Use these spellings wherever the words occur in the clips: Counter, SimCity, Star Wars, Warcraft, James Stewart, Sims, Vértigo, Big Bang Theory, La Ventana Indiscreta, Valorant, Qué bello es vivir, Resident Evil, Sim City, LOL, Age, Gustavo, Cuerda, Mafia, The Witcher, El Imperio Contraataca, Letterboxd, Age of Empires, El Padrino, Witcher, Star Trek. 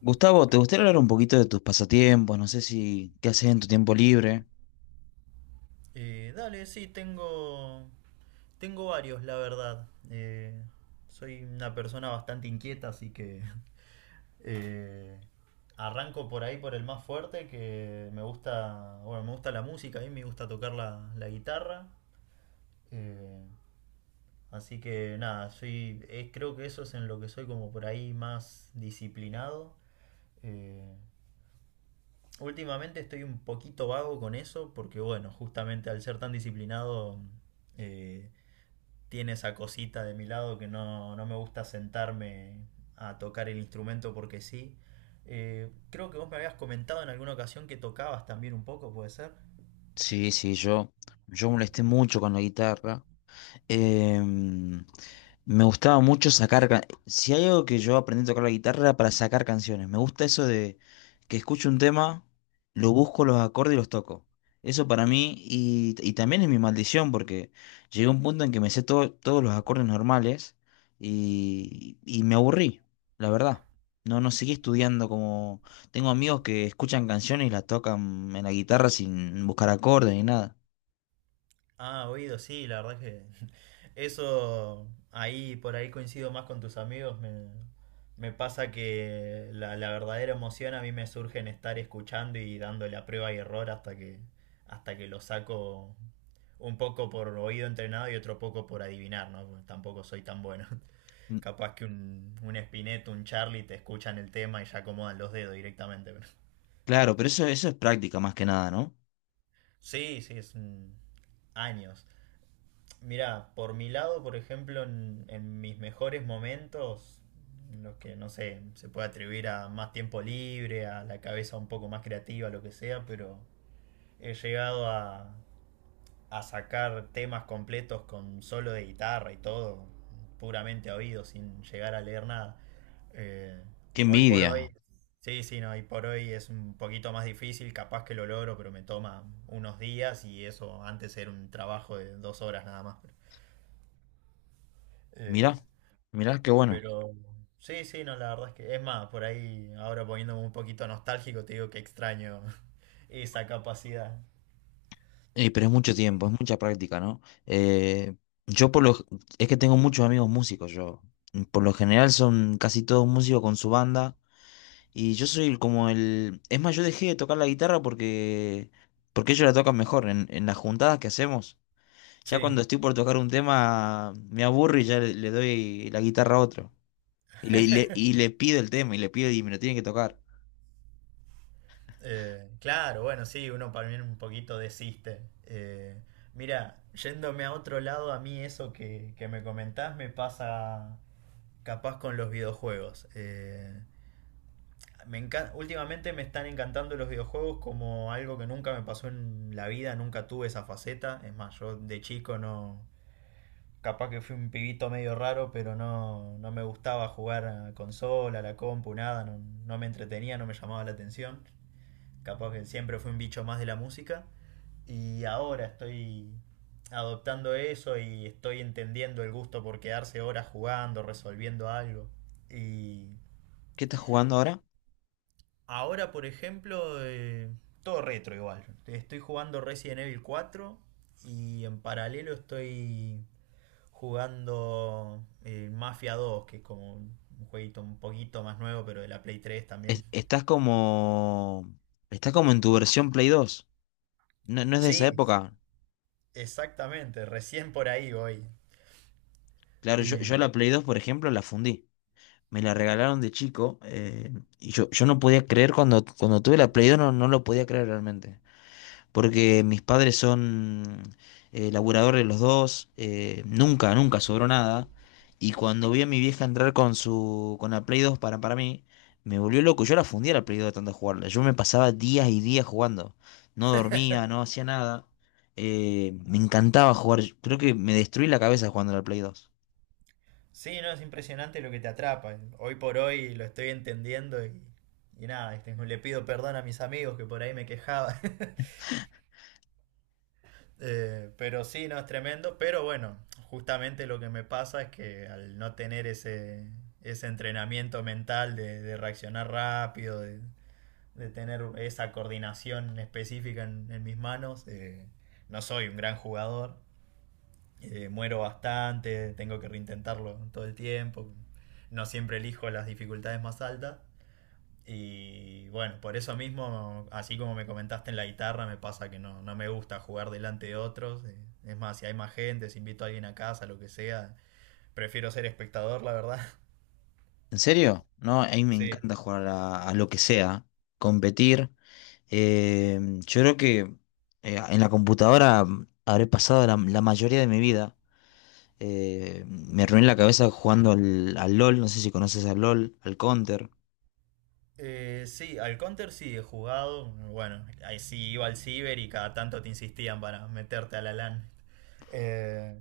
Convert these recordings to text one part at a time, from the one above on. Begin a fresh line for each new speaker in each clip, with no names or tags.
Gustavo, ¿te gustaría hablar un poquito de tus pasatiempos? No sé si qué haces en tu tiempo libre.
Dale, sí, tengo varios, la verdad. Soy una persona bastante inquieta, así que eh, arranco por ahí por el más fuerte, que me gusta, bueno, me gusta la música, a mí me gusta tocar la guitarra. Eh, Así que nada, soy, creo que eso es en lo que soy como por ahí más disciplinado. Eh, Últimamente estoy un poquito vago con eso, porque bueno, justamente al ser tan disciplinado... eh, tiene esa cosita de mi lado que no, no me gusta sentarme a tocar el instrumento porque sí. Creo que vos me habías comentado en alguna ocasión que tocabas también un poco, ¿puede ser?
Sí, sí, yo molesté mucho con la guitarra. Em, Me gustaba mucho sacar... Si hay algo que yo aprendí a tocar la guitarra era para sacar canciones. Me gusta eso de que escucho un tema, lo busco los acordes y los toco. Eso para mí y también es mi maldición porque llegué a un punto en que me sé todos los acordes normales y me aburrí, la verdad. No, no seguí estudiando como... Tengo amigos que escuchan canciones y las tocan en la guitarra sin buscar acordes ni nada.
Ah, oído, sí, la verdad que eso ahí por ahí coincido más con tus amigos. Me pasa que la verdadera emoción a mí me surge en estar escuchando y dándole a prueba y error hasta que lo saco un poco por oído entrenado y otro poco por adivinar, ¿no? Tampoco soy tan bueno. Capaz que un Spinetta, un Charlie te escuchan el tema y ya acomodan los dedos directamente. Pero...
Claro, pero eso es práctica más que nada, ¿no?
Sí, sí, años. Mira, por mi lado, por ejemplo, en mis mejores momentos, los que no sé, se puede atribuir a más tiempo libre, a la cabeza un poco más creativa, lo que sea, pero he llegado a sacar temas completos con solo de guitarra y todo, puramente a oído, sin llegar a leer nada. Eh,
Qué
Hoy por hoy,
envidia.
sí, sí, no, hoy por hoy es un poquito más difícil, capaz que lo logro, pero me toma unos días y eso antes era un trabajo de 2 horas nada más. Eh,
Mirá, mirá, qué bueno.
pero sí, sí, no, la verdad es que es más, por ahí ahora poniéndome un poquito nostálgico, te digo que extraño esa capacidad.
Pero es mucho tiempo, es mucha práctica, ¿no? Yo por lo... Es que tengo muchos amigos músicos, yo. Por lo general son casi todos músicos con su banda. Y yo soy como el... Es más, yo dejé de tocar la guitarra porque... Porque ellos la tocan mejor en las juntadas que hacemos. Ya
Sí.
cuando estoy por tocar un tema, me aburro y ya le doy la guitarra a otro. Y y le pido el tema, y le pido y me lo tienen que tocar.
Claro, bueno, sí, uno para mí un poquito desiste. Mira, yéndome a otro lado, a mí eso que me comentás me pasa capaz con los videojuegos. Últimamente me están encantando los videojuegos como algo que nunca me pasó en la vida, nunca tuve esa faceta. Es más, yo de chico no... Capaz que fui un pibito medio raro, pero no, no me gustaba jugar a consola, a la compu, nada, no, no me entretenía, no me llamaba la atención. Capaz que siempre fui un bicho más de la música. Y ahora estoy adoptando eso y estoy entendiendo el gusto por quedarse horas jugando, resolviendo algo. Y
¿Qué estás jugando ahora?
ahora, por ejemplo, todo retro igual. Estoy jugando Resident Evil 4 y en paralelo estoy jugando Mafia 2, que es como un jueguito un poquito más nuevo, pero de la Play 3 también.
es- estás como. Estás como en tu versión Play dos. No, no es de esa
Sí,
época.
exactamente, recién por ahí voy.
Claro, yo
Y
la Play 2 por ejemplo, la fundí. Me la regalaron de chico. Y yo no podía creer cuando tuve la Play 2 no, no lo podía creer realmente, porque mis padres son laburadores los dos, nunca, nunca sobró nada. Y cuando vi a mi vieja entrar con su, con la Play 2 para mí, me volvió loco. Yo la fundía la Play 2 de tanto jugarla. Yo me pasaba días y días jugando. No dormía, no hacía nada. Me encantaba jugar. Creo que me destruí la cabeza jugando a la Play 2.
sí, no, es impresionante lo que te atrapa. Hoy por hoy lo estoy entendiendo y nada, este, le pido perdón a mis amigos que por ahí me quejaba. Pero sí, no, es tremendo. Pero bueno, justamente lo que me pasa es que al no tener ese entrenamiento mental de reaccionar rápido, de tener esa coordinación específica en mis manos, no soy un gran jugador. Muero bastante, tengo que reintentarlo todo el tiempo, no siempre elijo las dificultades más altas. Y bueno, por eso mismo, así como me comentaste en la guitarra, me pasa que no, no me gusta jugar delante de otros. Es más, si hay más gente, si invito a alguien a casa, lo que sea, prefiero ser espectador, la verdad.
¿En serio? No, a mí me
Sí.
encanta jugar a lo que sea, competir. Eh, yo creo que en la computadora mm, habré pasado la mayoría de mi vida. Me reuní la cabeza jugando al LOL, no sé si conoces al LOL, al Counter.
Sí, al Counter sí he jugado. Bueno, ahí sí iba al ciber y cada tanto te insistían para meterte a la LAN. Eh,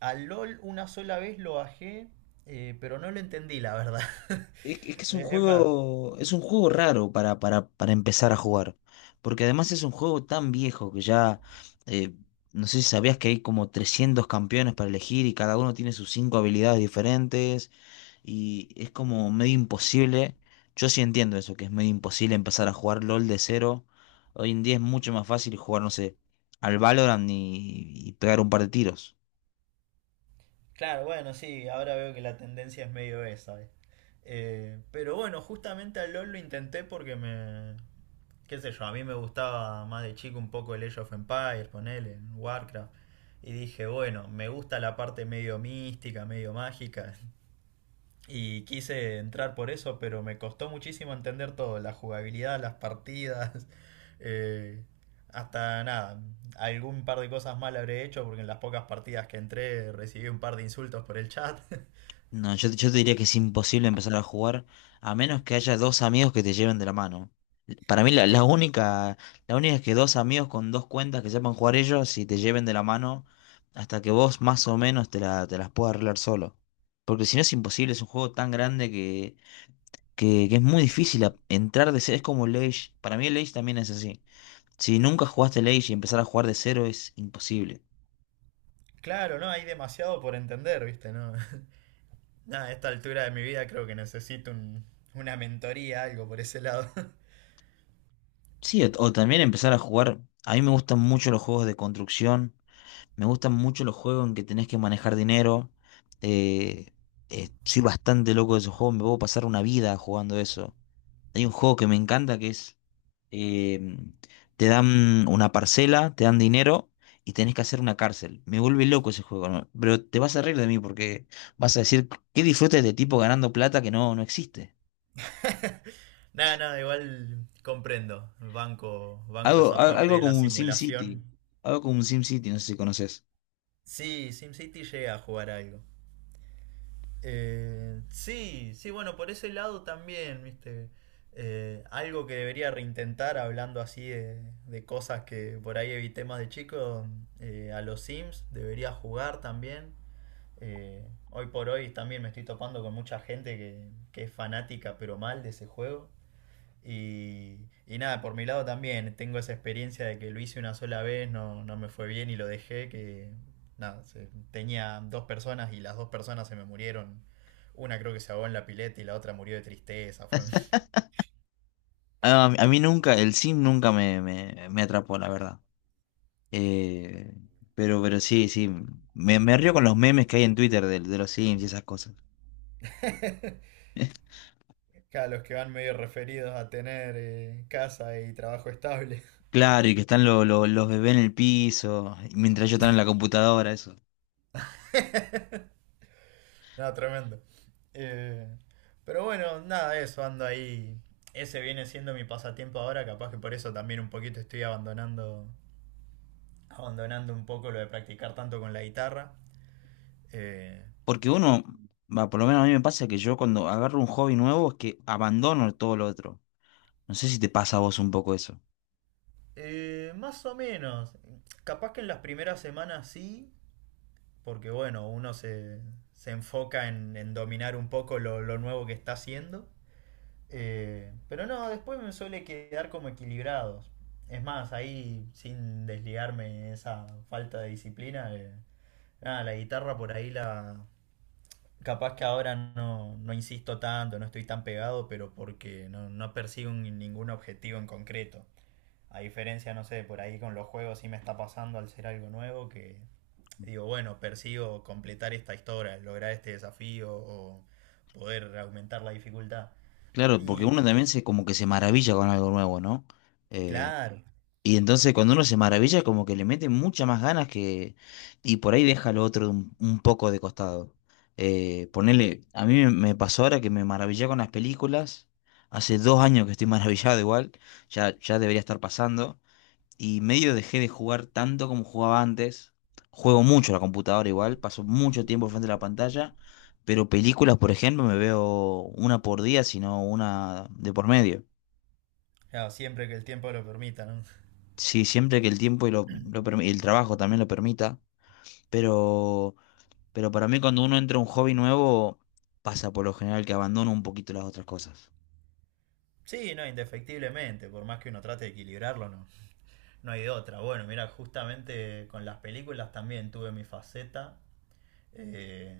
Al LOL una sola vez lo bajé, pero no lo entendí, la verdad.
Es, que es que
Eh, es más,
es un juego raro para, para empezar a jugar. Porque además es un juego tan viejo que ya, eh, no sé si sabías que hay como 300 campeones para elegir y cada uno tiene sus cinco habilidades diferentes. Y es como medio imposible. Yo sí entiendo eso, que es medio imposible empezar a jugar LOL de cero. Hoy en día es mucho más fácil jugar, no sé, al Valorant y pegar un par de tiros.
claro, bueno, sí, ahora veo que la tendencia es medio esa. Pero bueno, justamente al LOL lo intenté porque me... Qué sé yo, a mí me gustaba más de chico un poco el Age of Empires, ponele, en Warcraft. Y dije, bueno, me gusta la parte medio mística, medio mágica. Y quise entrar por eso, pero me costó muchísimo entender todo, la jugabilidad, las partidas, eh, hasta nada, algún par de cosas mal habré hecho porque en las pocas partidas que entré recibí un par de insultos por el chat.
No, yo te diría que es imposible empezar a jugar a menos que haya dos amigos que te lleven de la mano. Para mí
Que,
la única es que dos amigos con dos cuentas que sepan jugar ellos y te lleven de la mano hasta que vos más o menos te las puedas arreglar solo. Porque si no es imposible, es un juego tan grande que es muy difícil entrar de cero. Es como el Age. Para mí el Age también es así. Si nunca jugaste el Age y empezar a jugar de cero es imposible.
claro, no, hay demasiado por entender, ¿viste? No, nada, a esta altura de mi vida creo que necesito una mentoría, algo por ese lado.
Sí, o también empezar a jugar. A mí me gustan mucho los juegos de construcción. Me gustan mucho los juegos en que tenés que manejar dinero. eh, Soy bastante loco de esos juegos. Me puedo pasar una vida jugando eso. Hay un juego que me encanta que es, eh, te dan una parcela, te dan dinero y tenés que hacer una cárcel. Me vuelve loco ese juego, ¿no? Pero te vas a reír de mí porque vas a decir, ¿qué disfruta este tipo ganando plata que no, no existe?
Nada, nada, igual comprendo, banco, banco
Algo,
esa parte
algo
de la
como un Sim City,
simulación.
algo como un Sim City, no sé si conoces.
Sí, SimCity llega a jugar algo. Sí, sí, bueno, por ese lado también, viste. Algo que debería reintentar hablando así de cosas que por ahí evité más de chico, a los Sims debería jugar también. Eh, Hoy por hoy también me estoy topando con mucha gente que es fanática pero mal de ese juego. Y nada, por mi lado también tengo esa experiencia de que lo hice una sola vez, no, no me fue bien y lo dejé, que nada, tenía dos personas y las dos personas se me murieron. Una creo que se ahogó en la pileta y la otra murió de tristeza. Fue...
Ah, a mí nunca, el Sim nunca me atrapó, la verdad. Eh, pero sí, sí, me río con los memes que hay en Twitter de los Sims y esas cosas.
Claro, los que van medio referidos a tener casa y trabajo estable.
Claro, y que están los bebés en el piso, y mientras yo están en la computadora, eso.
No, tremendo. Eh, pero bueno, nada, eso, ando ahí. Ese viene siendo mi pasatiempo ahora, capaz que por eso también un poquito estoy abandonando. Abandonando un poco lo de practicar tanto con la guitarra. Eh,
Porque uno, va, por lo menos a mí me pasa que yo cuando agarro un hobby nuevo es que abandono todo lo otro. No sé si te pasa a vos un poco eso.
Más o menos, capaz que en las primeras semanas sí, porque bueno, se enfoca en dominar un poco lo nuevo que está haciendo. Pero no, después me suele quedar como equilibrados. Es más, ahí sin desligarme esa falta de disciplina, nada, la guitarra por ahí la, capaz que ahora no, no insisto tanto, no estoy tan pegado, pero porque no, no persigo ningún objetivo en concreto. A diferencia, no sé, por ahí con los juegos sí me está pasando al ser algo nuevo que digo, bueno, persigo completar esta historia, lograr este desafío o poder aumentar la dificultad.
Claro, porque
Y
uno también se como que se maravilla con algo nuevo, ¿no?
claro,
Y entonces cuando uno se maravilla, como que le mete muchas más ganas que... Y por ahí deja lo otro un poco de costado. Ponele, a mí me pasó ahora que me maravillé con las películas. Hace dos años que estoy maravillado igual. Ya, ya debería estar pasando. Y medio dejé de jugar tanto como jugaba antes. Juego mucho a la computadora igual. Paso mucho tiempo frente a la pantalla. Pero películas, por ejemplo, me veo una por día, sino una de por medio.
claro, siempre que el tiempo lo permita, ¿no?
Sí, siempre que el tiempo y y el trabajo también lo permita, pero, pero para mí cuando uno entra a un hobby nuevo, pasa por lo general que abandona un poquito las otras cosas.
Sí, no, indefectiblemente, por más que uno trate de equilibrarlo, no, no hay de otra. Bueno, mira, justamente con las películas también tuve mi faceta. Eh,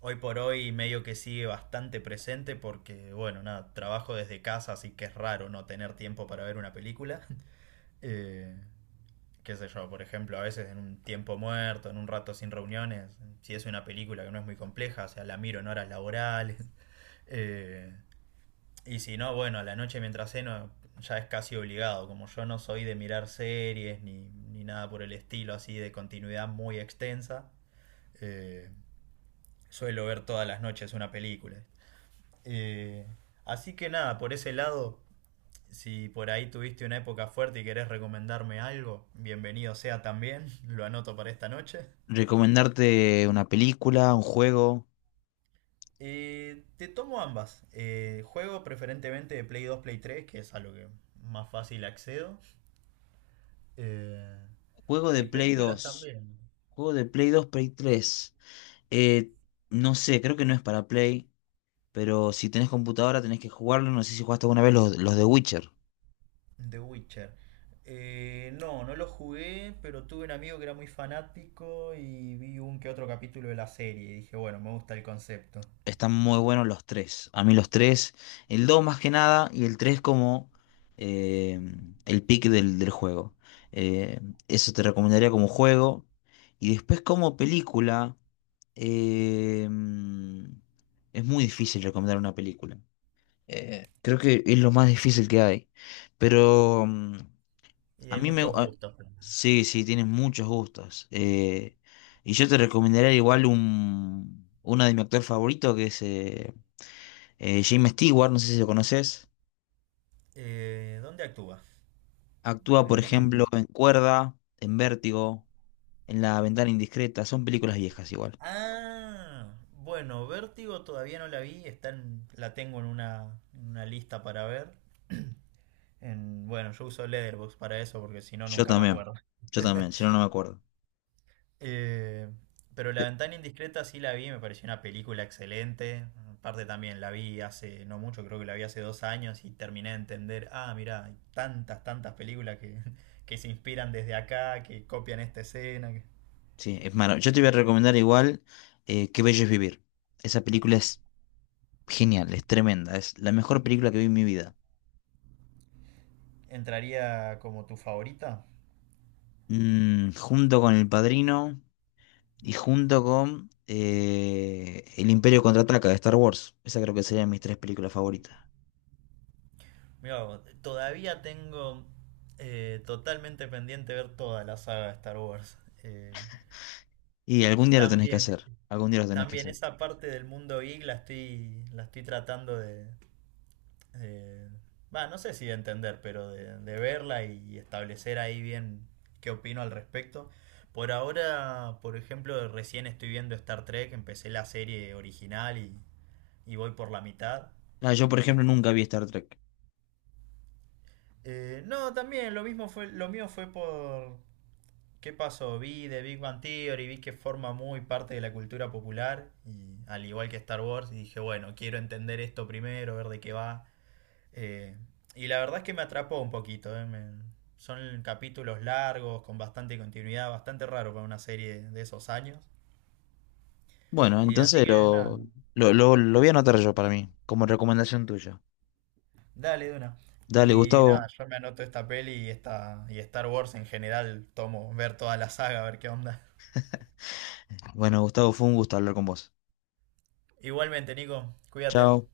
Hoy por hoy medio que sigue bastante presente porque, bueno, nada, trabajo desde casa, así que es raro no tener tiempo para ver una película. Eh, Qué sé yo, por ejemplo, a veces en un tiempo muerto, en un rato sin reuniones, si es una película que no es muy compleja, o sea, la miro en horas laborales. Eh, y si no, bueno, a la noche mientras ceno ya es casi obligado, como yo no soy de mirar series ni nada por el estilo así de continuidad muy extensa. eh, Suelo ver todas las noches una película. Eh, Así que nada, por ese lado, si por ahí tuviste una época fuerte y querés recomendarme algo, bienvenido sea también, lo anoto para esta noche.
Recomendarte una película, un juego,
Te tomo ambas. Juego preferentemente de Play 2, Play 3, que es a lo que más fácil accedo. Eh,
juego de
y
Play
películas
dos,
también.
juego de Play dos, Play tres. Eh, no sé, creo que no es para Play, pero si tenés computadora tenés que jugarlo, no sé si jugaste alguna vez los de Witcher.
The Witcher. No, no lo jugué, pero tuve un amigo que era muy fanático y vi un que otro capítulo de la serie y dije, bueno, me gusta el concepto.
Están muy buenos los tres. A mí los tres, el 2 más que nada y el 3 como eh, el pick del, del juego. Eh, Eso te recomendaría como juego. Y después como película, eh, es muy difícil recomendar una película. Creo que es lo más difícil que hay. Pero mm,
Y
a
hay
mí me...
muchos gustos.
sí, sí, tienes muchos gustos. Y yo te recomendaría igual un, uno de mi actor favorito que es... James Stewart, no sé si lo conoces,
¿Dónde actúa?
actúa,
El
por
nombre,
ejemplo,
no sé.
en Cuerda, en Vértigo, en La Ventana Indiscreta, son películas viejas igual.
Ah, bueno, Vértigo todavía no la vi, la tengo en una lista para ver. Bueno, yo uso Letterboxd para eso porque si no
Yo
nunca me
también,
acuerdo.
yo también, si no, no me acuerdo.
Eh, pero La
Pe-
Ventana Indiscreta sí la vi, me pareció una película excelente. Aparte también la vi hace no mucho, creo que la vi hace 2 años y terminé de entender, ah, mira, hay tantas, tantas películas que se inspiran desde acá, que copian esta escena. Que...
Sí, es malo. Yo te voy a recomendar igual Qué bello es vivir. Esa película es genial, es tremenda, es la mejor película que vi en mi vida.
¿Entraría como tu favorita?
Mm, junto con El Padrino y junto con El Imperio Contraataca de Star Wars. Esa creo que serían mis tres películas favoritas.
Mira, todavía tengo totalmente pendiente ver toda la saga de Star Wars. Eh,
Y algún día lo tenés que
también,
hacer, algún día lo tenés que
También
hacer.
esa parte del mundo geek la estoy tratando de, eh, va, no sé si de entender, pero de verla y establecer ahí bien qué opino al respecto. Por ahora, por ejemplo, recién estoy viendo Star Trek, empecé la serie original y voy por la mitad.
Ah, yo, por
Eh,
ejemplo, nunca vi Star Trek.
no, también lo mismo fue, lo mío fue por qué pasó, vi de Big Bang Theory, vi que forma muy parte de la cultura popular, y al igual que Star Wars, y dije, bueno, quiero entender esto primero, ver de qué va. Eh, y la verdad es que me atrapó un poquito. Son capítulos largos, con bastante continuidad, bastante raro para una serie de esos años.
Bueno,
Y así
entonces
que nada,
lo voy a anotar yo para mí, como recomendación tuya.
dale de una.
Dale,
Y
Gustavo.
nada, yo me anoto esta peli y, esta, y Star Wars en general, tomo ver toda la saga, a ver qué onda.
Bueno, Gustavo, fue un gusto hablar con vos.
Igualmente, Nico, cuídate.
Chao.